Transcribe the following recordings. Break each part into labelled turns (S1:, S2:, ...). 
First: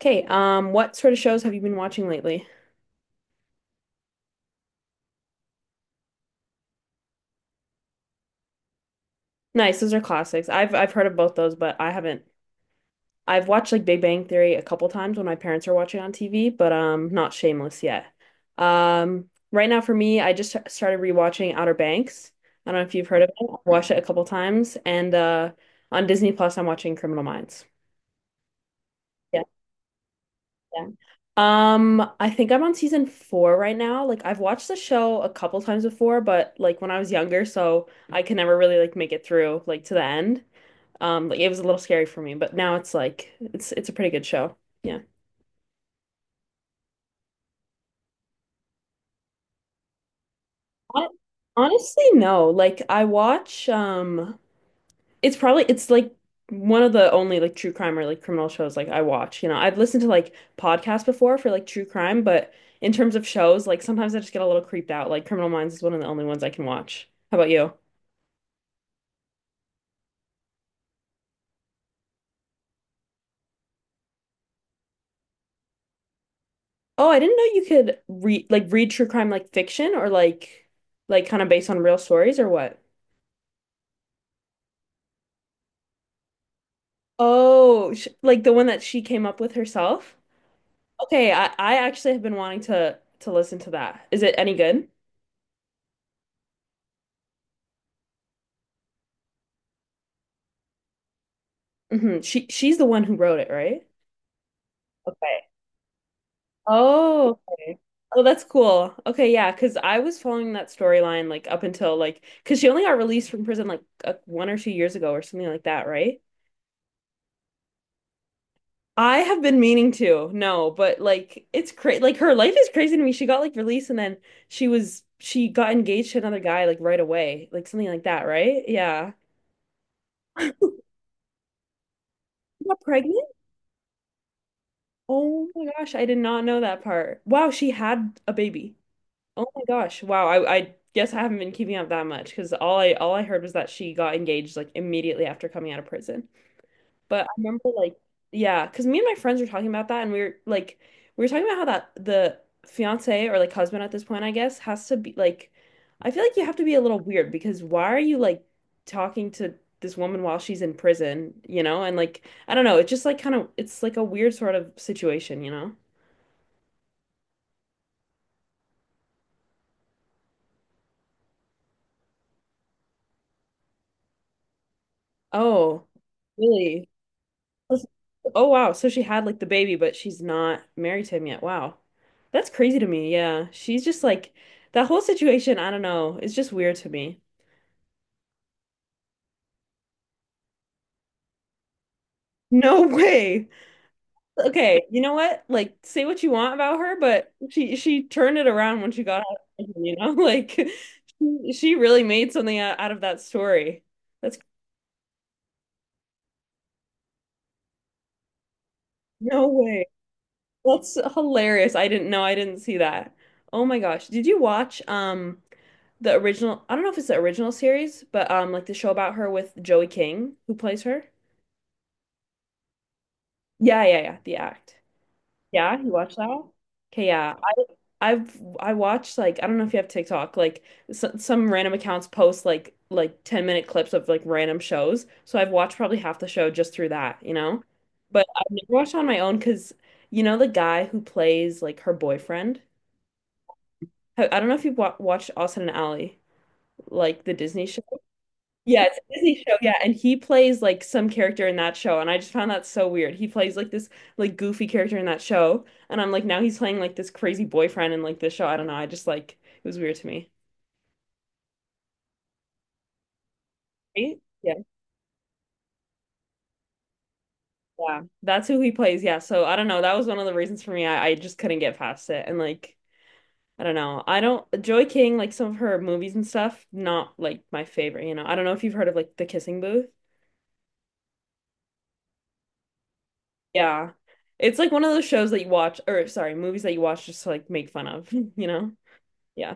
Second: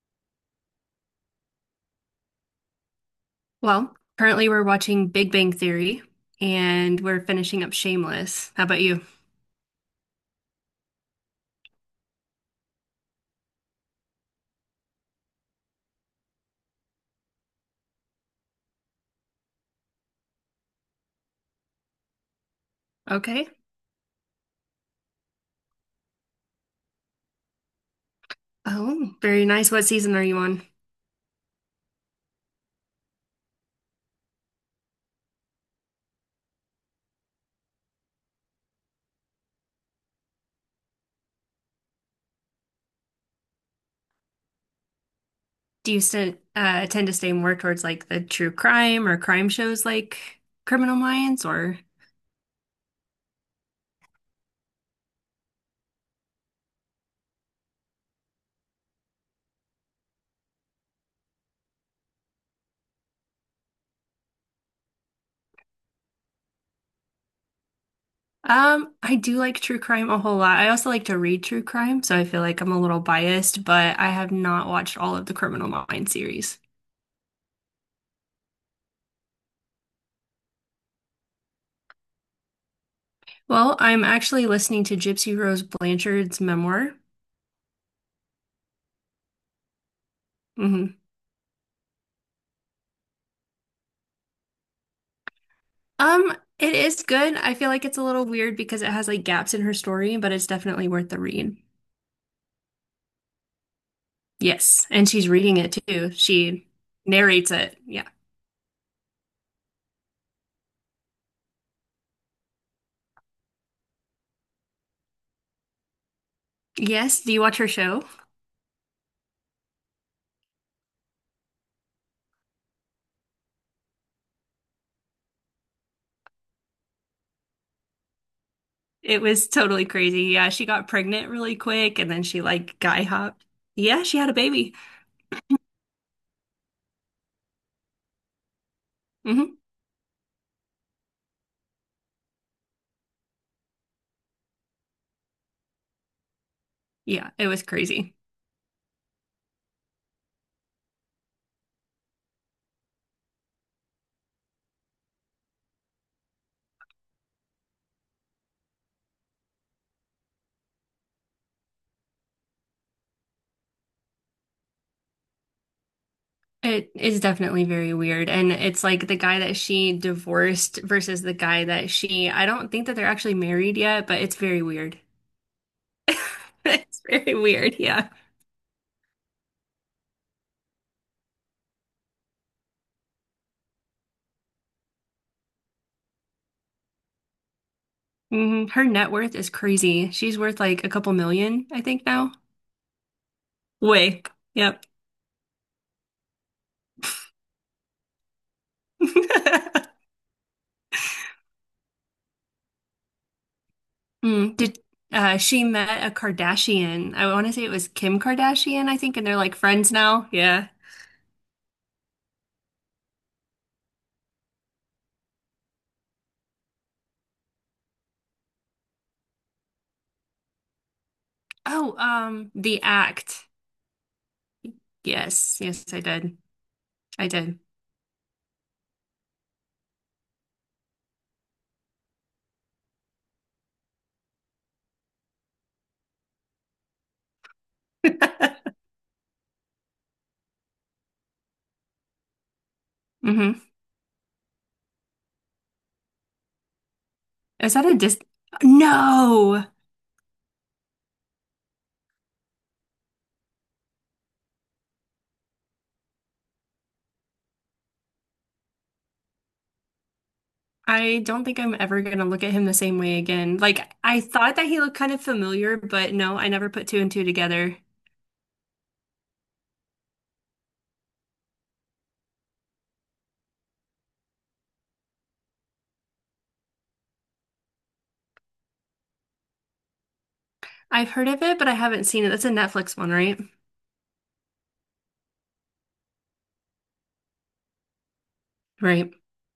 S1: Okay, what sort of shows have you been watching lately?
S2: Well, currently we're watching Big Bang Theory and we're finishing up Shameless. How about you?
S1: Nice, those are classics. I've heard of both those, but I haven't. I've watched like Big Bang Theory a couple times when my parents are watching on TV, but not Shameless yet. Right now for me, I just started rewatching Outer Banks. I don't know if you've heard of it.
S2: Okay.
S1: I've watched it a couple times, and on Disney Plus, I'm watching Criminal Minds.
S2: Oh, very nice. What season are you on?
S1: Yeah. I think I'm on season four right now. Like I've watched the show a couple times before, but like when I was younger, so I could never really like make it through like to the end. Like it was a little scary for me, but now it's like it's a pretty good show. Yeah.
S2: Do you st tend to stay more towards like the true crime or crime shows like Criminal
S1: Hon-
S2: Minds or
S1: Honestly, no. Like I watch it's probably it's like one of the only like true crime or like criminal shows like I watch. I've listened to like podcasts before for like true crime, but in terms of shows, like sometimes I just get a little creeped out. Like Criminal Minds is one of the only ones I can watch. How about you?
S2: I do like true crime a whole lot. I also like to read true crime, so I feel like I'm a little biased, but I have not watched all of the Criminal Minds series.
S1: Oh, I didn't know you could read like read true crime like fiction or like kind of based on real stories or what?
S2: Well, I'm actually listening to Gypsy Rose Blanchard's memoir.
S1: Oh, sh like the one that she came up with herself?
S2: Mhm.
S1: Okay, I actually have been wanting to listen to that. Is it any good?
S2: Um, it is good. I feel like it's a little weird because it has like gaps in her story, but it's definitely worth the read.
S1: Hmm. She's the one who wrote it, right?
S2: Yes, and she's
S1: Okay.
S2: reading it too. She
S1: Oh,
S2: narrates it.
S1: okay.
S2: Yeah.
S1: Oh, that's cool. Okay, yeah, because I was following that storyline like up until like because she only got released from prison like 1 or 2 years ago or something like that, right?
S2: Yes, do you watch her show?
S1: I have been meaning to, no, but like it's crazy. Like her life is crazy to me. She got like released and then she got engaged to another guy like right away, like something like that, right? Yeah.
S2: It was totally crazy. Yeah, she got pregnant really quick and then she
S1: She
S2: like
S1: got
S2: guy
S1: pregnant?
S2: hopped. Yeah, she had a baby.
S1: Oh my gosh, I did not know that part. Wow, she had a baby. Oh
S2: Hmm.
S1: my gosh. Wow. I guess I haven't been keeping up that much because all I heard was that she got engaged like immediately after coming out of prison. But I
S2: Yeah, it was
S1: remember like
S2: crazy.
S1: yeah, because me and my friends were talking about that and we were talking about how that the fiance or like husband at this point, I guess, has to be like I feel like you have to be a little weird because why are you like talking to this woman while she's in prison, you know? And like I don't know, it's just like kind of it's like a weird sort of situation, you know?
S2: It is definitely very weird. And it's like the guy that she divorced versus the guy that she, I don't think that they're actually married yet, but it's very weird.
S1: Oh, really?
S2: It's very weird. Yeah.
S1: Oh wow, so she had like the baby, but she's not married to him yet. Wow. That's crazy to me. Yeah. She's just like that whole situation, I don't know, it's just weird to me.
S2: Her net worth is crazy. She's worth like a couple million, I think now.
S1: No way.
S2: Way.
S1: Okay,
S2: Yep.
S1: you know what? Like say what you want about her, but she turned it around when she got out of prison, you know? Like she really made something out of that story. That's
S2: Mm, did she met a Kardashian? I want to say it was Kim Kardashian, I think, and they're
S1: no
S2: like
S1: way.
S2: friends now. Yeah.
S1: That's hilarious. I didn't know. I didn't see that. Oh my gosh. Did you watch the original, I don't know if it's the original series, but like the show about her with Joey King, who plays her.
S2: Oh, The Act.
S1: Yeah, The Act.
S2: Yes,
S1: Yeah,
S2: yes,
S1: you
S2: I
S1: watched that
S2: did.
S1: one? Okay,
S2: I
S1: yeah.
S2: did.
S1: I watched like I don't know if you have TikTok, like s some random accounts post like 10-minute clips of like random shows. So I've watched probably half the show just through that, you know? But I've never watched on my own because you know the guy who plays like her boyfriend?
S2: Hmm.
S1: I don't know if you've wa watched Austin and Ally, like the Disney
S2: Is
S1: show.
S2: that a dis?
S1: Yeah, it's a Disney show.
S2: No,
S1: Yeah, and he plays like some character in that show, and I just found that so weird. He plays like this like goofy character in that show, and I'm like now he's playing like this crazy boyfriend in like this show. I don't know. I just like it was weird to me.
S2: I don't think I'm ever gonna look at him the same way again. Like
S1: Right?
S2: I
S1: Yeah,
S2: thought that he looked kind of familiar, but no, I never put two and two together.
S1: yeah. That's who he plays. Yeah. So I don't know. That was one of the reasons for me. I just couldn't get past it, and like I don't know. I don't Joy King like some of her movies and stuff. Not like my favorite. You know. I don't know if you've heard of like The Kissing Booth.
S2: I've heard of it, but I haven't seen it. That's a Netflix one, right?
S1: Yeah. It's like one of those shows that you watch, or sorry, movies that you watch just to like make fun of, you know?
S2: Right.
S1: Yeah.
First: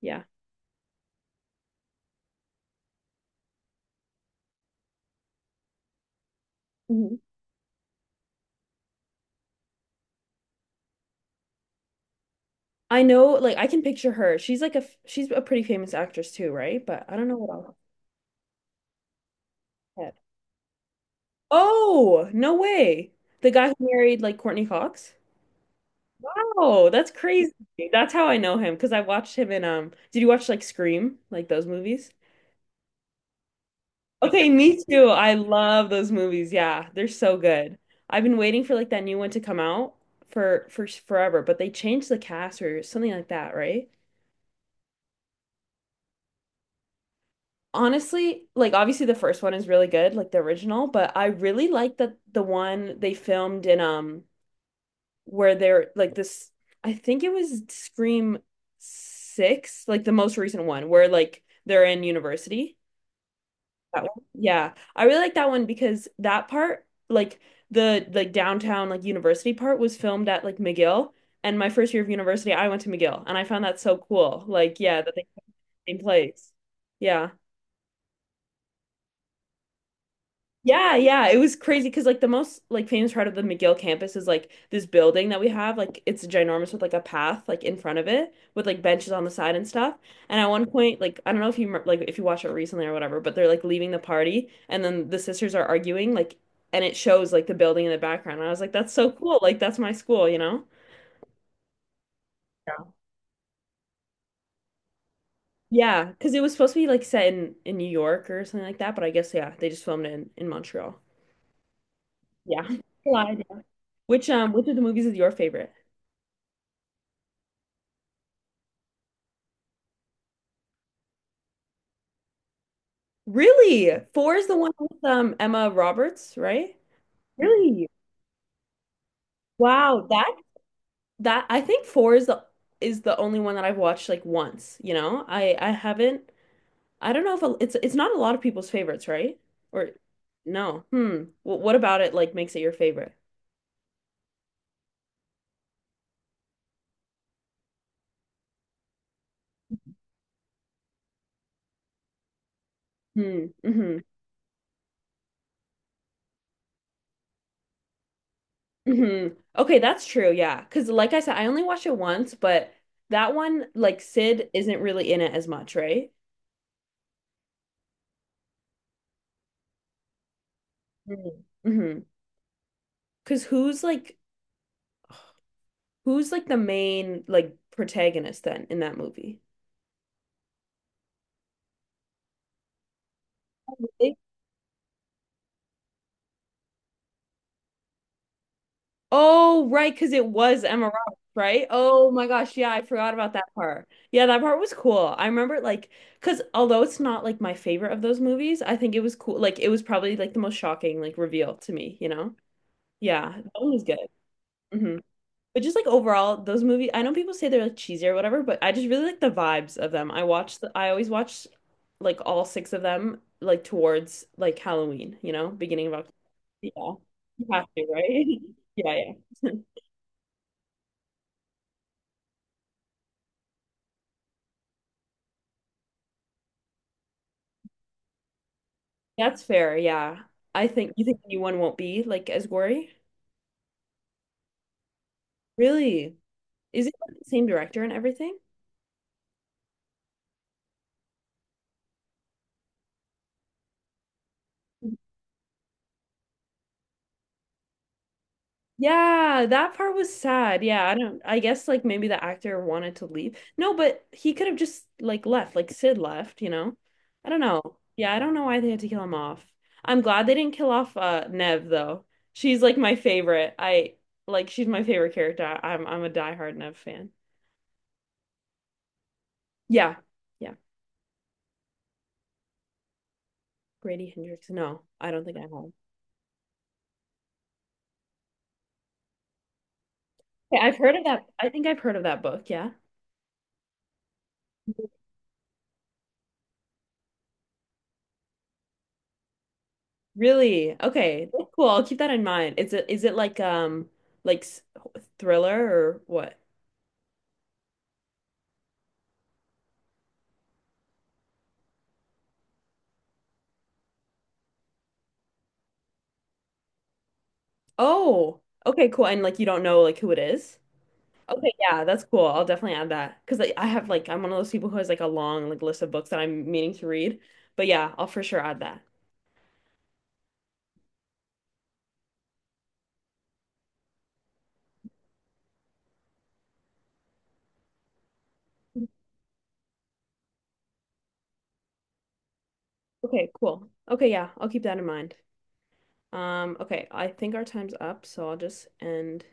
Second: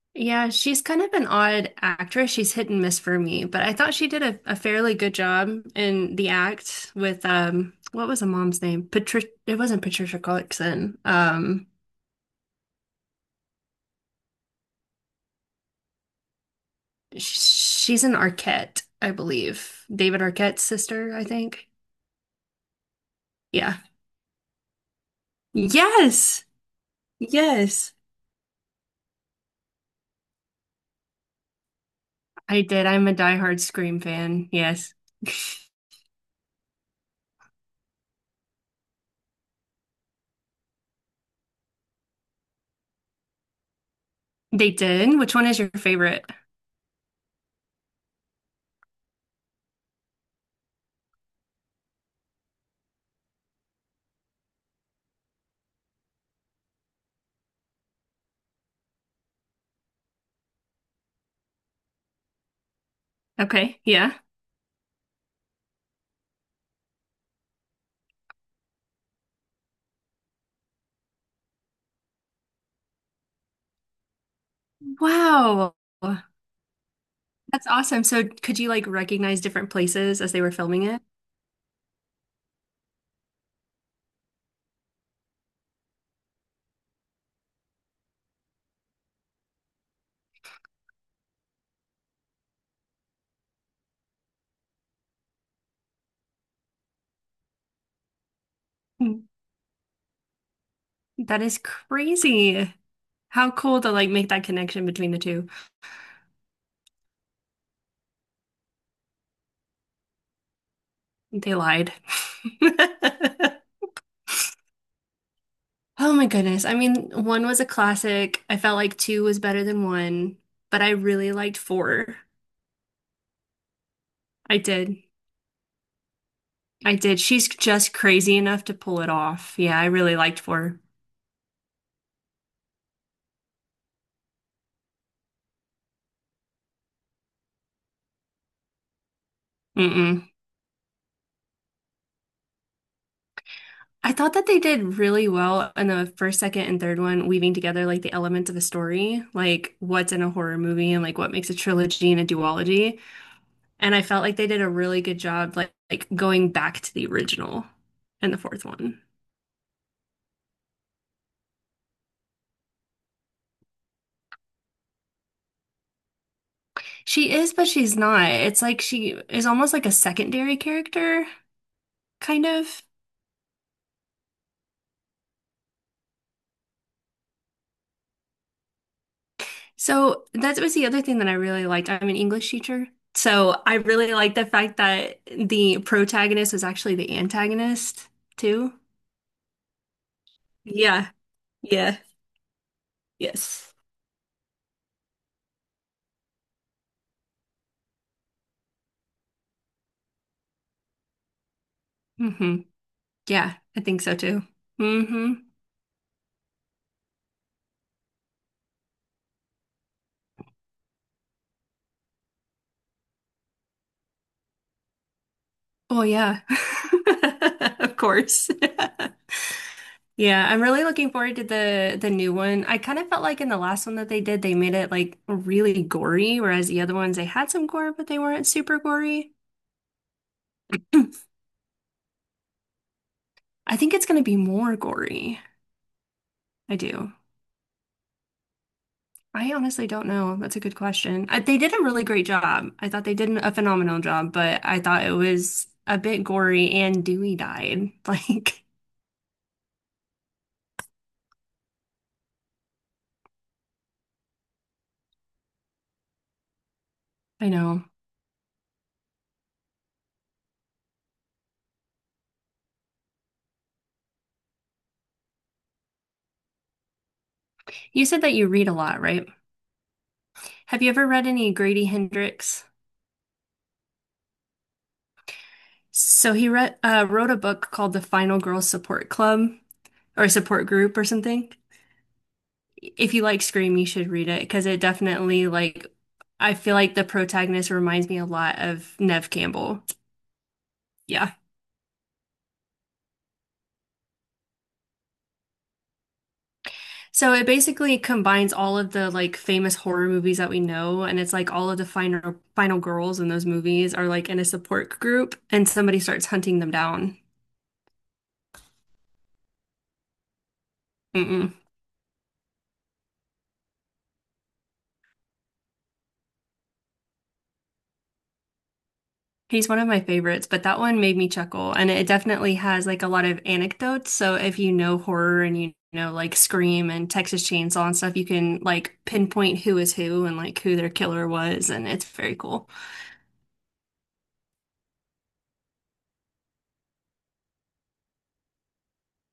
S1: Yeah.
S2: Yeah, she's kind of an odd actress. She's hit and miss for me, but I thought she did a fairly good job in the act
S1: Mhm.
S2: with what was the mom's name? Patricia It wasn't Patricia Clarkson.
S1: I know, like, I can picture her. She's like she's a pretty famous actress too, right? But I don't know what else.
S2: Sh- she's an Arquette, I believe.
S1: Yeah.
S2: David Arquette's sister, I think.
S1: Oh, no way. The guy who
S2: Yeah.
S1: married like Courtney Cox?
S2: Yes.
S1: Wow, that's crazy.
S2: Yes.
S1: That's how I know him because I watched him in, did you watch like Scream, like those movies?
S2: I did. I'm a diehard Scream
S1: Okay,
S2: fan.
S1: me
S2: Yes.
S1: too. I love those movies. Yeah, they're so good. I've been waiting for like that new one to come out for forever, but they changed the cast or something like that, right?
S2: They did. Which one is your favorite?
S1: Honestly, like obviously the first one is really good, like the original, but I really like that the one they filmed in where they're like this I think it was Scream Six, like the most recent one, where like they're in university.
S2: Okay.
S1: That
S2: Yeah.
S1: one. Yeah. I really like that one because that part, like the like downtown like university part was filmed at like McGill. And my first year of university, I went to McGill and I found that so cool. Like, yeah, that they filmed
S2: Wow.
S1: in the same
S2: That's
S1: place. Yeah.
S2: awesome. So could you like recognize different places as they were filming
S1: Yeah,
S2: it?
S1: yeah, it was crazy because like the most like famous part of the McGill campus is like this building that we have. Like it's ginormous with like a path like in front of it with like benches on the side and stuff. And at one point, like I don't know if you like if you watched it recently or whatever, but they're like leaving the party and then the sisters are arguing like and it shows like the building in the background. And I was like, that's so
S2: Mm.
S1: cool. Like that's my school, you know?
S2: That is crazy.
S1: Yeah.
S2: How cool to like make that connection between the two.
S1: Yeah, because it was supposed to be like set in New York or something like that, but I guess yeah, they just filmed it in Montreal.
S2: They lied.
S1: Yeah. Collide, yeah. Which which of the movies is your favorite?
S2: Oh my goodness. I mean, one was a classic. I felt like two was better than one, but I really liked four.
S1: Really? Four is the
S2: I
S1: one
S2: did.
S1: with Emma Roberts, right?
S2: I did. She's
S1: Really?
S2: just crazy enough to pull it off. Yeah, I
S1: Wow,
S2: really liked four.
S1: that I think four is the only one that I've watched like once, you know? I haven't I don't know if it's not a lot of people's favorites, right? Or
S2: Mm-mm.
S1: no. Hmm. Well, what about it like makes it your favorite?
S2: I thought that they did really well in the first, second, and third one, weaving together like the elements of a story, like what's in a horror movie and like what makes a trilogy and a duology.
S1: Hmm.
S2: And
S1: Hmm.
S2: I felt like they did a really good job, like going back to the original in the fourth one.
S1: Hmm. Okay, that's true. Yeah, because like I said, I only watched it once, but that one like Sid isn't really in it as much, right?
S2: She is, but she's not. It's like she is almost like a secondary character,
S1: Mm-hmm.
S2: kind of.
S1: Because who's like who's like the main like protagonist then in that movie?
S2: So that was the other thing that I really liked. I'm an English teacher. So I really
S1: Really?
S2: liked the fact that the protagonist was actually the antagonist too.
S1: Oh, right, because it was Emma
S2: Yeah,
S1: Roberts, right?
S2: yeah,
S1: Oh my gosh, yeah, I forgot about that
S2: yes.
S1: part. Yeah, that part was cool. I remember it, like because although it's not like my favorite of those movies, I think it was cool. Like it was probably like the most shocking like reveal to me, you know?
S2: Hmm.
S1: Yeah, that
S2: Yeah,
S1: one
S2: I
S1: was good.
S2: think so too.
S1: Hmm.
S2: Hmm.
S1: But just like overall, those movies, I know people say they're like cheesy or whatever, but I just really like the vibes of them. I always watch like all six of them like towards like Halloween, you know, beginning of
S2: Oh
S1: October.
S2: yeah.
S1: Yeah. You have to,
S2: Of
S1: right?
S2: course.
S1: Yeah, yeah.
S2: Yeah, I'm really looking forward to the new one. I kind of felt like in the last one that they did, they made it like really gory, whereas the other ones they had some gore, but they weren't super gory.
S1: That's fair, yeah. I think you think the new one won't be like as gory?
S2: I think it's gonna be more gory.
S1: Really?
S2: I
S1: Is it
S2: do.
S1: like, the same director and everything?
S2: I honestly don't know. That's a good question. They did a really great job. I thought they did a phenomenal job, but I thought it was a bit gory and Dewey died. Like,
S1: Yeah, that part was sad. Yeah, I don't, I guess like maybe the actor wanted to leave. No, but he could have just like left, like Sid left, you know? I don't
S2: I
S1: know.
S2: know.
S1: Yeah, I don't know why they had to kill him off. I'm glad they didn't kill off Nev though. She's like my favorite. I like she's my favorite character. I'm a diehard Nev fan.
S2: You said that you read a lot, right?
S1: Yeah. Yeah.
S2: Have you ever read any Grady Hendrix?
S1: Grady Hendrix. No, I don't think I have. Okay,
S2: So he wrote a book called The Final Girl Support Club or Support
S1: I've heard
S2: Group
S1: of
S2: or
S1: that. I
S2: something.
S1: think I've heard of that book, yeah.
S2: If you like Scream, you should read it because it definitely like I feel like the protagonist reminds me a lot of Nev Campbell.
S1: Really? Okay.
S2: Yeah.
S1: That's cool. I'll keep that in mind. Is it like thriller or what?
S2: So it basically combines all of the like famous horror movies that we know, and it's like all of the final girls in those movies are like in a support group, and somebody starts hunting them down.
S1: Oh, okay, cool. And like you don't know like who it is? Okay,
S2: Mm-mm.
S1: yeah, that's cool. I'll definitely add that because like, I have like I'm one of those people who has like a long like list of books that I'm meaning to read. But yeah, I'll for sure add that.
S2: He's one of my favorites, but that one made me chuckle, and it definitely has like a lot of anecdotes. So if you know horror and you know like Scream and Texas Chainsaw and stuff, you can like pinpoint who is who and like who their killer was, and it's very cool.
S1: Okay, cool. Okay, yeah, I'll keep that in mind. Okay, I think our time's up, so I'll just end.